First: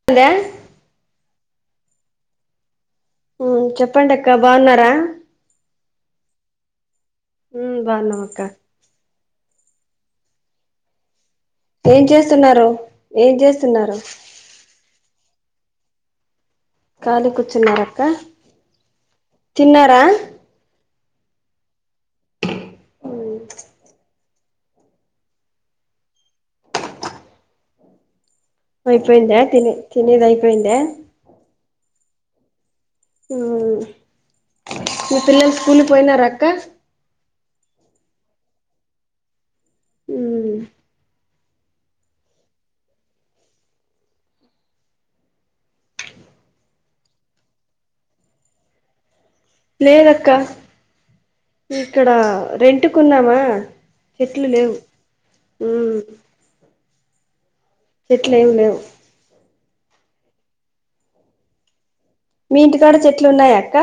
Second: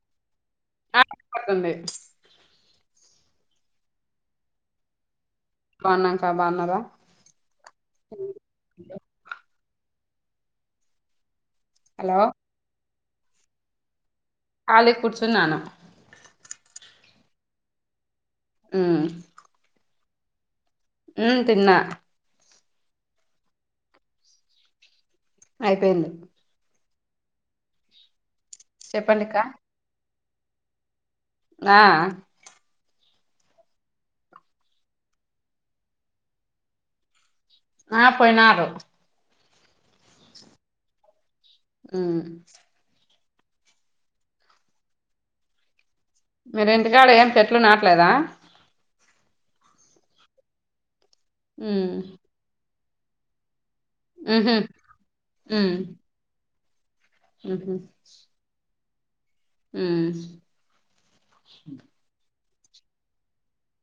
[unintelligible] [unintelligible] హు చెప్పండి అక్క బాగున్నార బన్నాంక బాన్నర ఉ బాగున్నాం అక్క ఏం హలో చేస్తున్నారు ఏం చేస్తున్నారు కాలిగ కూర్చునాను [unintelligible] కూర్చున్నారక్క ఉమ్ తిన్నారా ఉ తిన్నా అయిపోయింది చెప్పండి అయిపోయింద అక్క తినేది అయిపోయిందా ఆ మీ పిల్లలు స్కూల్ పోయినార అక్క ఆ పోయినరూ ఉ ఉ మ ఇంటికాడ ఏం చెట్లు నాట్లేద లేదక్క ఉమ్ ఇక్కడ రెంట్ [unintelligible] చెట్లు ఉహు లేవు హమ్ ఇట్లు ఏం లేవు మ్మ్ మీ ఇంటి కూడా చెట్లు ఉన్నాయా అక్క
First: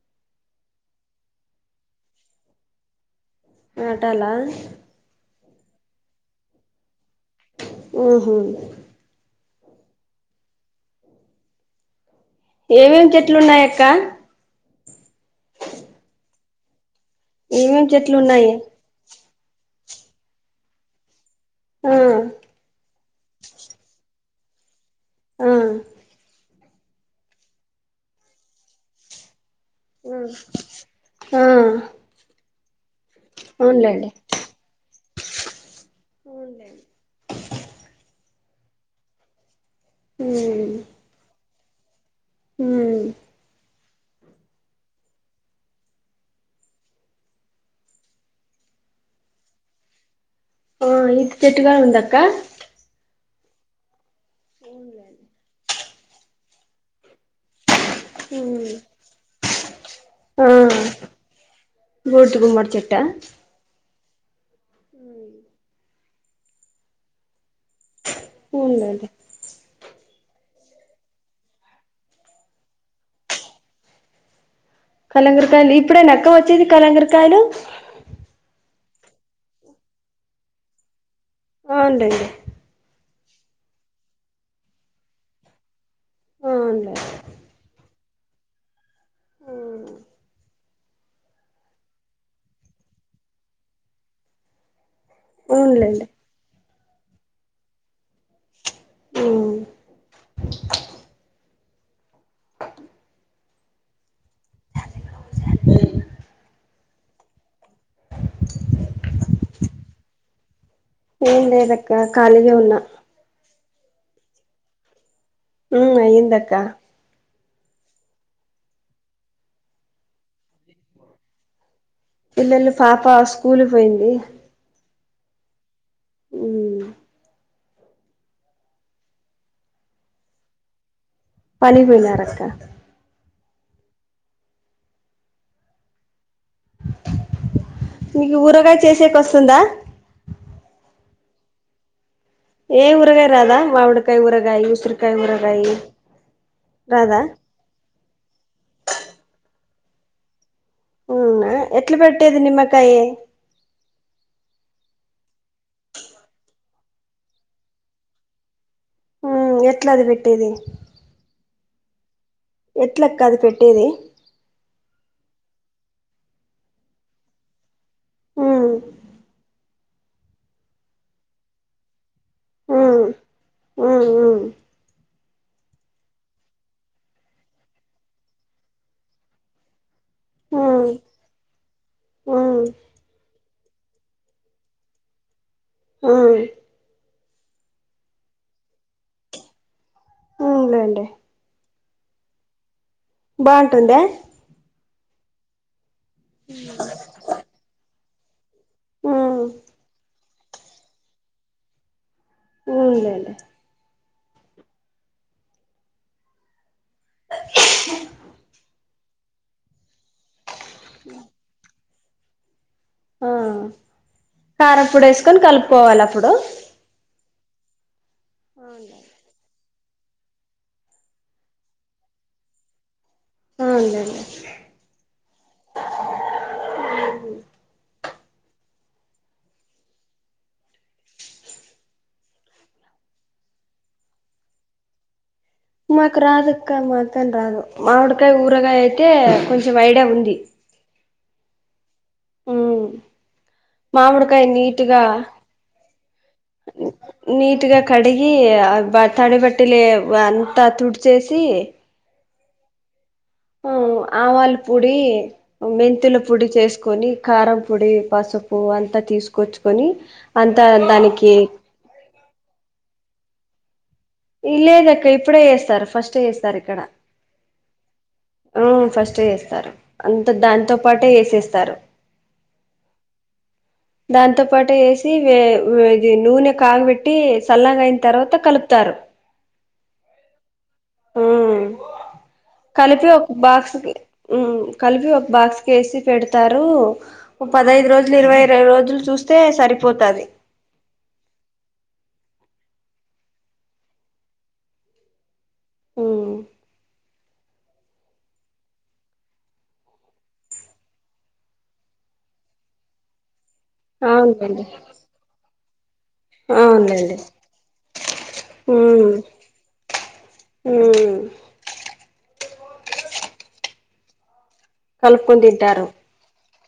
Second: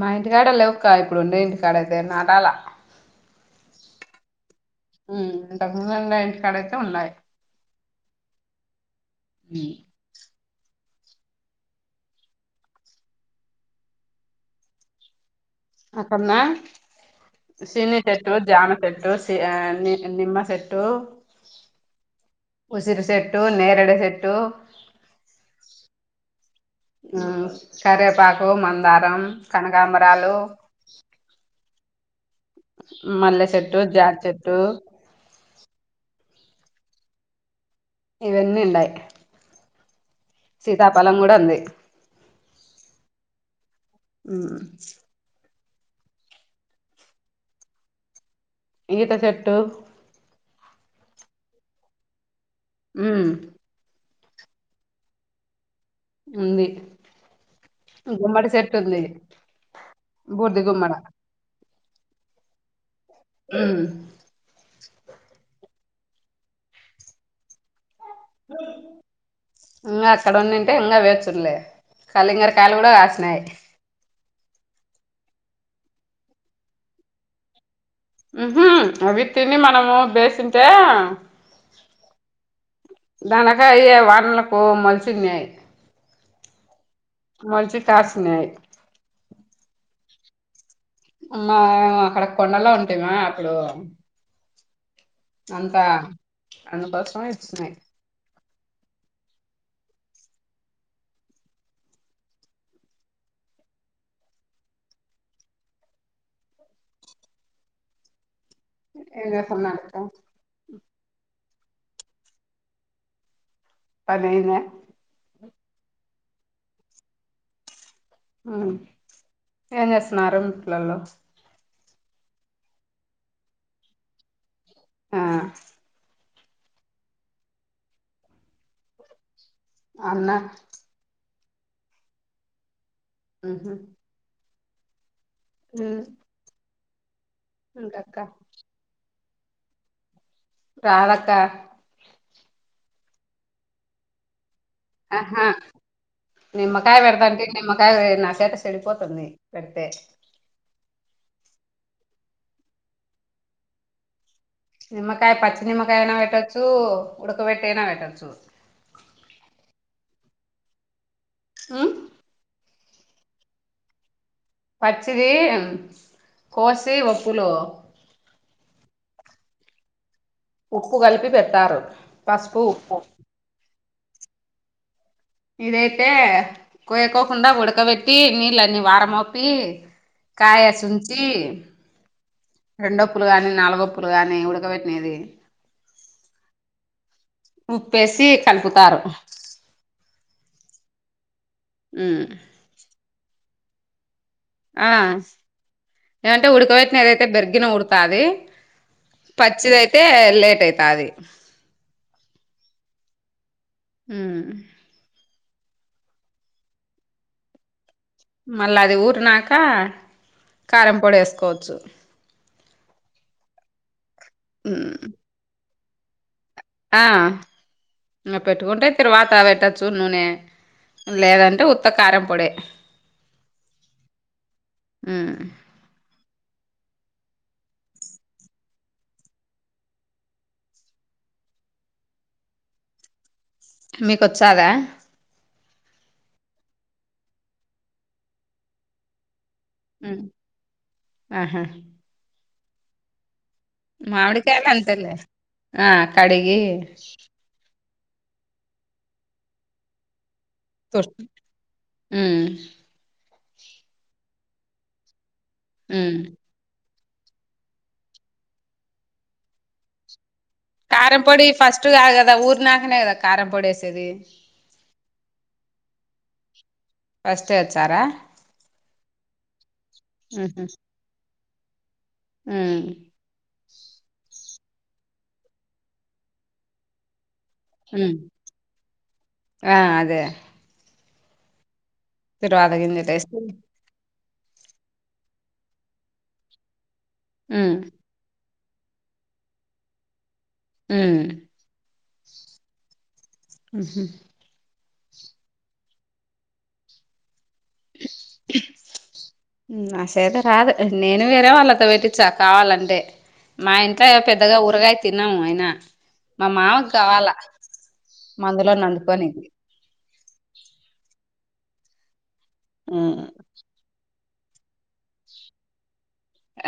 మా ఇంటికాడ లేవుక్క ఇప్పుడు ఉండే ఇంటికాడ అయితే నాటలా నాటాల ఇంతకు ముందు ఇంటికాడ అయితే ఉన్నాయి ఓహో [unintelligible] ఏమేమి చెట్లు ఉన్నాయ అక్క అక్కన్నా ఏమేమి సినీ చెట్లు చెట్టు ఉన్నాయి జామ సెట్టు ఆ ని నిమ్ సెట్టు ఆ ఉసిరి సెట్టు నేరేడ చెెట్టు ఆ ఆ కరేపాకు మందారం కనకాంబరాలు ఆ మల్లె చెట్టు అవునులేండి జాజ్ చెట్టు [inaudible] ఇవన్నీవుండాయి మ్మ్ బలం గూడా ఉంది మ్మ్ మ్మ్ ఈత చెట్టు ఆ ఈత చెట్టుగా ఉందక్క మ్మ్ [inaudible] ఉంది గుమ్మడి సెట్ ఉంది బూడ్ది గుమ్మడ బూడ్దిగుమ్మడి చెట్టా మ్మ్ ఉ ఉడండి ఇంగా అక్కడ ఉండింటే ఇంగా వేచుండలే కళింగరకాయలు కాసినాయి కలంగరకాయలు ఇప్పుడే నాక్క వచ్చేది కలంగరకాయలు ఉహమ్ అవి తిని మనము బేసింటే [unintelligible] దానకాయా వానలకు మోలుచున్నాయి [unintelligible] మోల్చి కాసినాయి మా అక్కడ కొండలో ఉంటి మా అప్పుడు అంతా అవునులేండి అన్న కొసమే ఇడ్స్నయ్ హుమ్మ్ ఏంచేసిన్నాటం ఏం లేదక్క ఖాళీగానే ఉన్నా పనైందా ఉ అయిందక్క ఏం చేస్తున్నారు ఇంట్లలో పిల్లలు పాప స్కూల్ కు పోయింది ఆ ఉమ్ అన్న పనికి వెళ్ళరక్క ఉహ్ హ్ మీకు ఊరగాయ చేసేకి వస్తుందా రాదక్క ఏ ఊరగాయా రాదా మామిడికాయ ఊరగాయ ఉసిరి ఆహా నిమ్మకాయ్ రాదా పెడతా అంటె నిమ కాదె నా చేత చెడిపోతుంది. పెడితే అవునా ఎట్ల పెట్టేది నిమ్మకాయ నిమ్మకాయ పచ్చి నిమ్మకాయనా పెట్టొచ్చు ఉడకబెట్ట అయినా పెట్టొచ్చు హ్ ఎట్లాది పెట్టేది హ్ ఎట్లక్క అది పెట్టేది పచ్చిడి కోసి ఉప్పులో హ్ ఉప్పు కలిపి పెట్టారు. పసుపు ఉప్పు హ్ హ్ ఇదైతే కోయకోకుండా ఉడకబెట్టి నీళ్ళన్ని వార మొపి కాయ ఉమ్ సుంచి ఉమ్ రెండో పుల్లగాని నాలుగో పుల్ల గాని నానబెట్టి ఉడకబెట్టినది ఉమ్ ఉప్పేసి కలుపుతారు లేండి ఊ బాగుంటుంద ఆ ఏమంటే ఉడకబెట్టిన ఏదైతే బెర్గిన ఉడుకు తది ఉమ్ పచ్చిదియితే లేట్ అయితాది ఉ లెండి ఉ మళ్ళా అది ఊరినాక కారంపొడి వేసుకోవచ్చు ఆ కారం ఉమ్ పొడి వేసుకొని కలుపుకోవాల అప్పుడు ఆ పెట్టుకుంటే తర్వాత పెట్టచ్చు నూనె లేదంటే ఉత్త కారం పొడి ఆ ఉందండి హ్ మీకు వచ్చా ఆదా మాకు రాదు ఆక్క మాతోని రాదు మామిడికాయ ఊరగాయ అయితే కొంచెం ఐడియా ఉమ్ ఉంది. ఆహా ఉమ్ మామిడికాయ మామిడికాయల నీటుగా అంతలే ఆ కడిగి నీట్గా కడిగి తడిబట్టలే అంతా తుడిచేసి మ్మ్ మ్మ్ ఆవాల పొడి మెంతుల ఉమ్ పొడి చేసుకొని కారం పొడి పసుపు అంతా తీసుకొచ్చుకొని అంత కారం పొడి ఫస్ట్ కాదుకదా ఊర్నాకనే కదా కారం పొడిసేది లేదక్క ఇప్పుడే ఏస్తారు ఫస్ట్ ఏస్తారు ఇక్కడ ఫస్టే ఏచ్చారా ఆ ఫస్ట్ ఏస్తారు అంత దాతో పాటే ఏసేస్తారు హుమ్మ్ దాంతో పాటు ఏసి వే వే ఇది నూనె కాగిబెట్టి టి సల్లగా అయిన ఉమ్ తర్వాత కలుపుతారు ఆ అదే హామ్ తిరువాత కలిపి ఒక గింజలేసి బాక్స్కికి కలిపి ఒక బాక్స్ వేసి పెడతారు ఒక ఉమ్ పదైదు రోజులు ఇరవై ఇరవై రోజులు చూస్తే సరిపోతాది మ్మ్ ఆహ మ్మ్ హుమ్ హుమ్ నాకు సేత కాదు నేను వేరే వాళ్ళతో పెట్టించా కావాలంటే మా ఇంట్లో పెద్దగా అవునులేండి ఊరగాయ తినము అయినా మా మావకి అవునులేండి కావాలా మందులో నందుకొని ఇ హమ్ ఆమ్ కలుపుకొని తింటారు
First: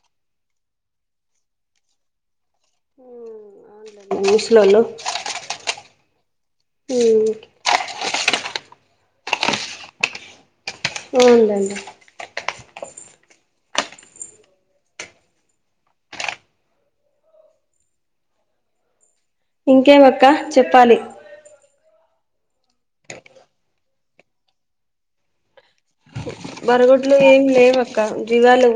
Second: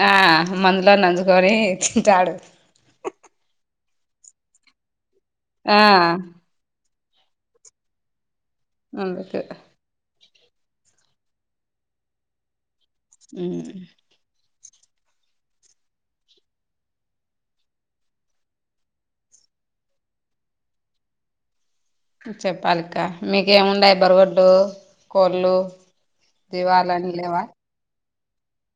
ఆ మందులో నంచుకొని తింటాడు అవునడి ఇంగ్లీష్ లలో ఆ మ్ అమెరికాక ఉందండి మ్ ఇంకేమక్క చెప్పాలి చెప్పాలి అక్క మీకే మున్నాయి బరుగొడ్లు కోళ్ళు జీవాలని బరగోడ్లు లేవా ఏమి లేవు అక్క జివాలు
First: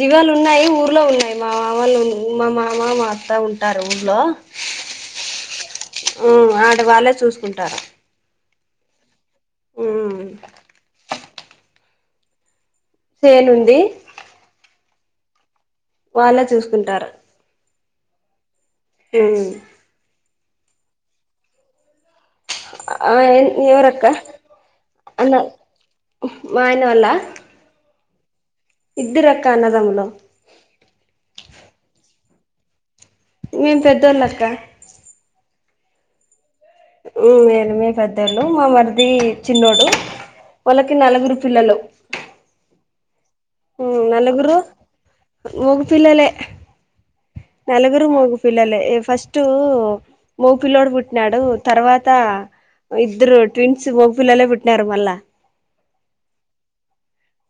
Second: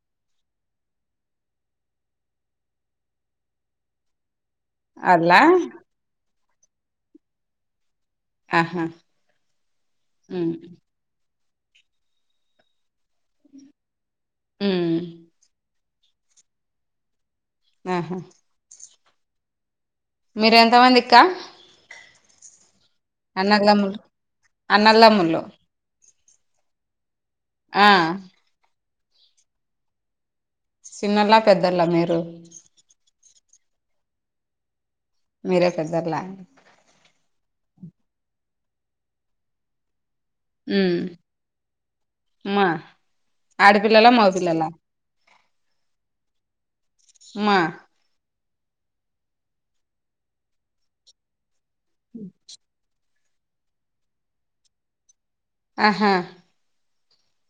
జీగాలు ఉన్నాయి ఊర్లో ఉన్నాయి మా మా వాళ్లు మా మామ మా అత్త ఉంటారు ఊర్లో అదాలా మ్మ్ ఆడవాళ్ళే చూసుకుంటారు ఆహా హమ్ చేనుంది మ్ వాళ్ళే చూసుకుంటారు ఆహా [unintelligible] మీరూ ఎంత మంది అక్కా ఆ ఎవరు అన్నదమ్ములు అక్కా అన్న అన్నదమ్ములు మా ఆయన వాళ్ళ ఆ ఇద్దరూ అక్కా అన్నదమ్ములు చిన్నోళ్ల పెద్దోళ్ల మీరు మేం పెద్దోళ్ళక్క మీరే పెద్దోళ్ళ మ్ మేమే మీ పెద్దోళ్ళు మా మరది చిన్నోడు వాళ్ళకి మ్ నలుగురు పిల్లలు మా ఆడపిల్లలా నలుగురు మగపిల్లలా మోగ పిల్లలే మా నలుగురు మోగ పిల్లలే ఫస్ట్ మోగ పిల్లోడు పుట్టినాడు తర్వాత ఇద్దరు ట్విన్స్ మోగ పిల్లలే పుట్టినారు మళ్ళా ఆహా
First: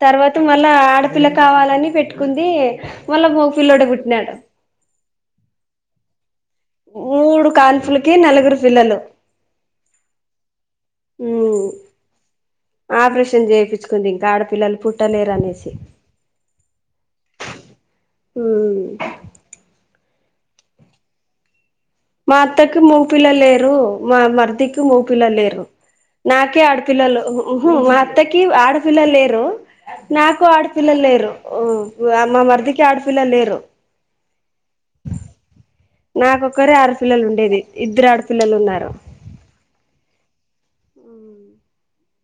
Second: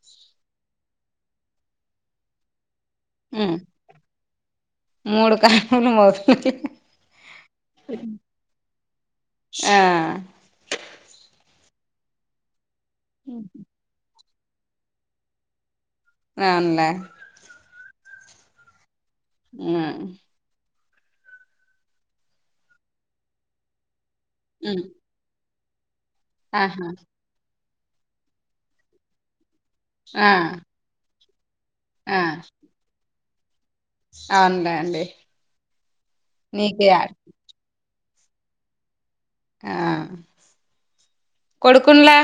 తర్వాత మళ్ళా ఆడపిల్ల కావాలని పెట్టుకుంది మళ్ళా మ్ మోగపిల్లోడే పుట్టినాడు మూడు కాన్పులు మోగ పిల్లగ్ మూడు కాల్పులకి నలుగురు పిల్లలు ఆ మ్ ఆపరేషన్ చేపించ్ కుంది ఇంకా ఆడపిల్లలు పుట్టలేరు అనేసి అవునులే మ్ ఆ మా అత్తకి మోగ పిల్లలు లేరు మా మర్దికి హ్మ్ మోగ పిల్లలు లేరు నాకే ఆహా ఆడపిల్లలు మ్ హు మా అత్తకి ఆడపిల్లలు లేరు ఆ నాకు ఆడపి పిల్లలు లేరు మా మర్దికి ఆడపిల్లలు లేరు అవున్లేండి నాకొక్కరే ఆడ పిల్లలు ఉండేది ఇద్దరు ఆడ పిల్లలు ఉన్నారూ ఆ కొడుకుల్నే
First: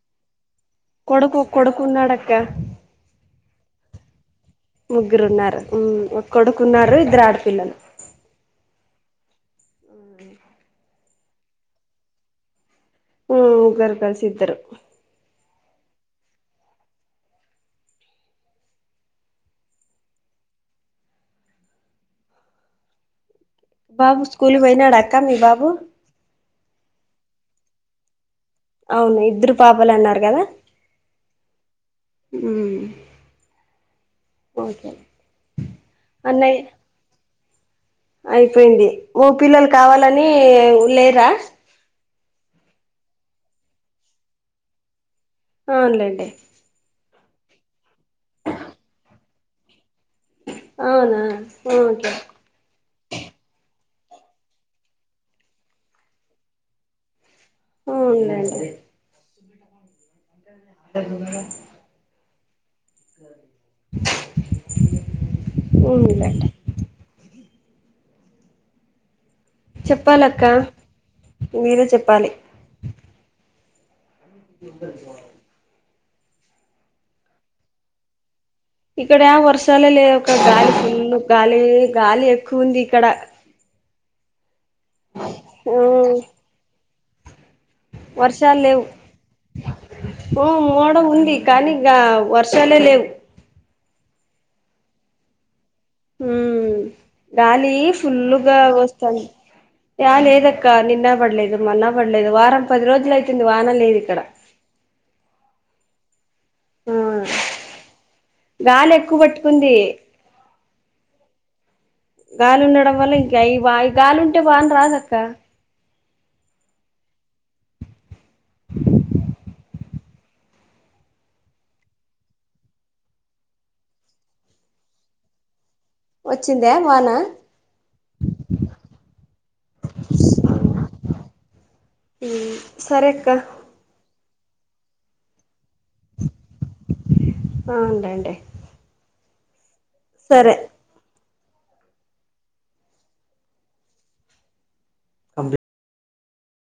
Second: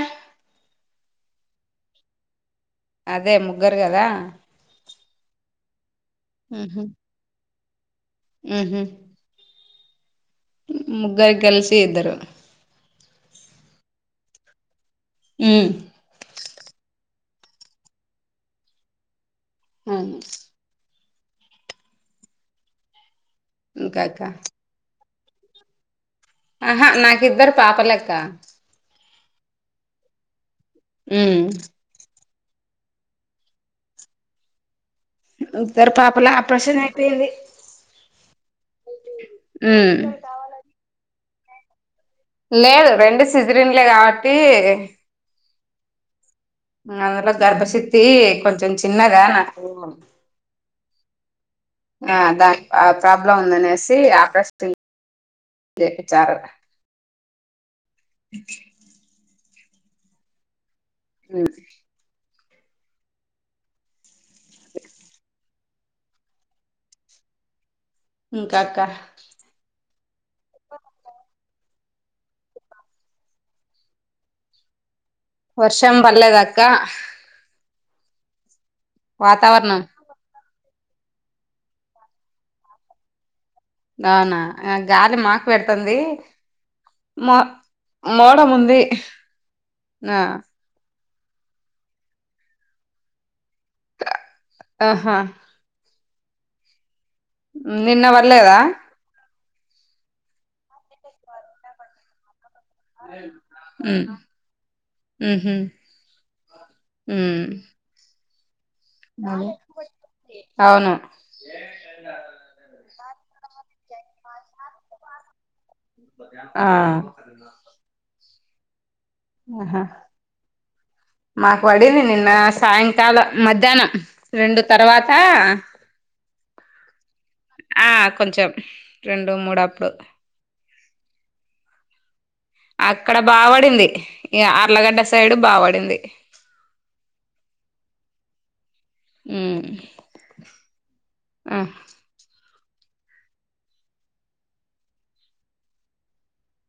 కొడుకు కొడుకున్నాడక్క అదే ముగ్గురు కదా ముగ్గురున్నారు మ్ ఓ కొడుకున్నారు ఇద్దరు ఆడపిల్లలు మ్ హు ముగ్గురికి కల్సి ఇద్దరు మ్ ముగ్గురు కలిసి ఇద్దరు మ్ ఆ ఇంకా అక్క బాబు స్కూల్ కు పోయినాడ అక్కా మీ బాబు ఆహా నాకిద్దరు పాప లె అక్క అవును ఇద్దరు పాపలే అన్నారు కదా మ్ మ్ ఓకే ఇద్దరు పాపలా అన్నయ్య ఆప్రిషన్ అయిపోఇంది అయిపోయింది మూ పిల్లలు కావాలని లేరా లేదు రెండు సిజరిన్లే కాబట్టి అవున్లేండి ఇంగ అందులో గర్భచిత్తి కొంచెం చిన్నదా నాకు అవునా ఓకే ఆ దాని ఆ ప్రాబ్లం ఉందనేసి ఆపరేషన్ చేయిచ్చారు అవునులేండి అ ఉన్లేండి ఇంకాక్క చెప్పాలక్క మీరే చెప్పాలి ఇ వర్షం పల్లేదా అక్క ఇక్కడ వాతావరణం వర్షాలే లేవు అక్క గాలి ఫుల్లు గాలే గాలి ఎక్కువ ఉంది ఇక్కడ అవునా ఆ గాలి మాకు పెడుతంది మ వర్షాల్లేవు ఆ మ్మ్ మోడం ఉంది కానీ ఇగా వర్షాలే లేవు ఆహా హ్మ్ గాలి నిన్న ఫుల్లుగా పర్లేదా వస్ యా లేదక్క నిన్న బడ్లేదు మొన్న బడ్లేదు వారం పది రోజులు అయితుంది వాన లేదు మ్మ్ ఇక్కడ మ్మ్ హ్మ్ ఆ ఉమ్ గాలి ఎక్కువ పట్టుకుంది అవును గాలి ఉండడం వల్ల ఇంకా అవి బా గాలి ఉంటే వాన రాదక్క ఆ ఉ అహా మాకు పడింది నిన్న సాయంకాలం మధ్యాహ్నం రెండు తర్వాత వచ్చిందా వానా ఆ కొంచెం రెండు మూడు అప్పుడు హ్మ్ అక్కడ బాబడింది ఈ ఆర్లగడ్డ సైడు బాపడింది ఆ ఉండాయండి హ్మ్ సరే ఉ అంపీ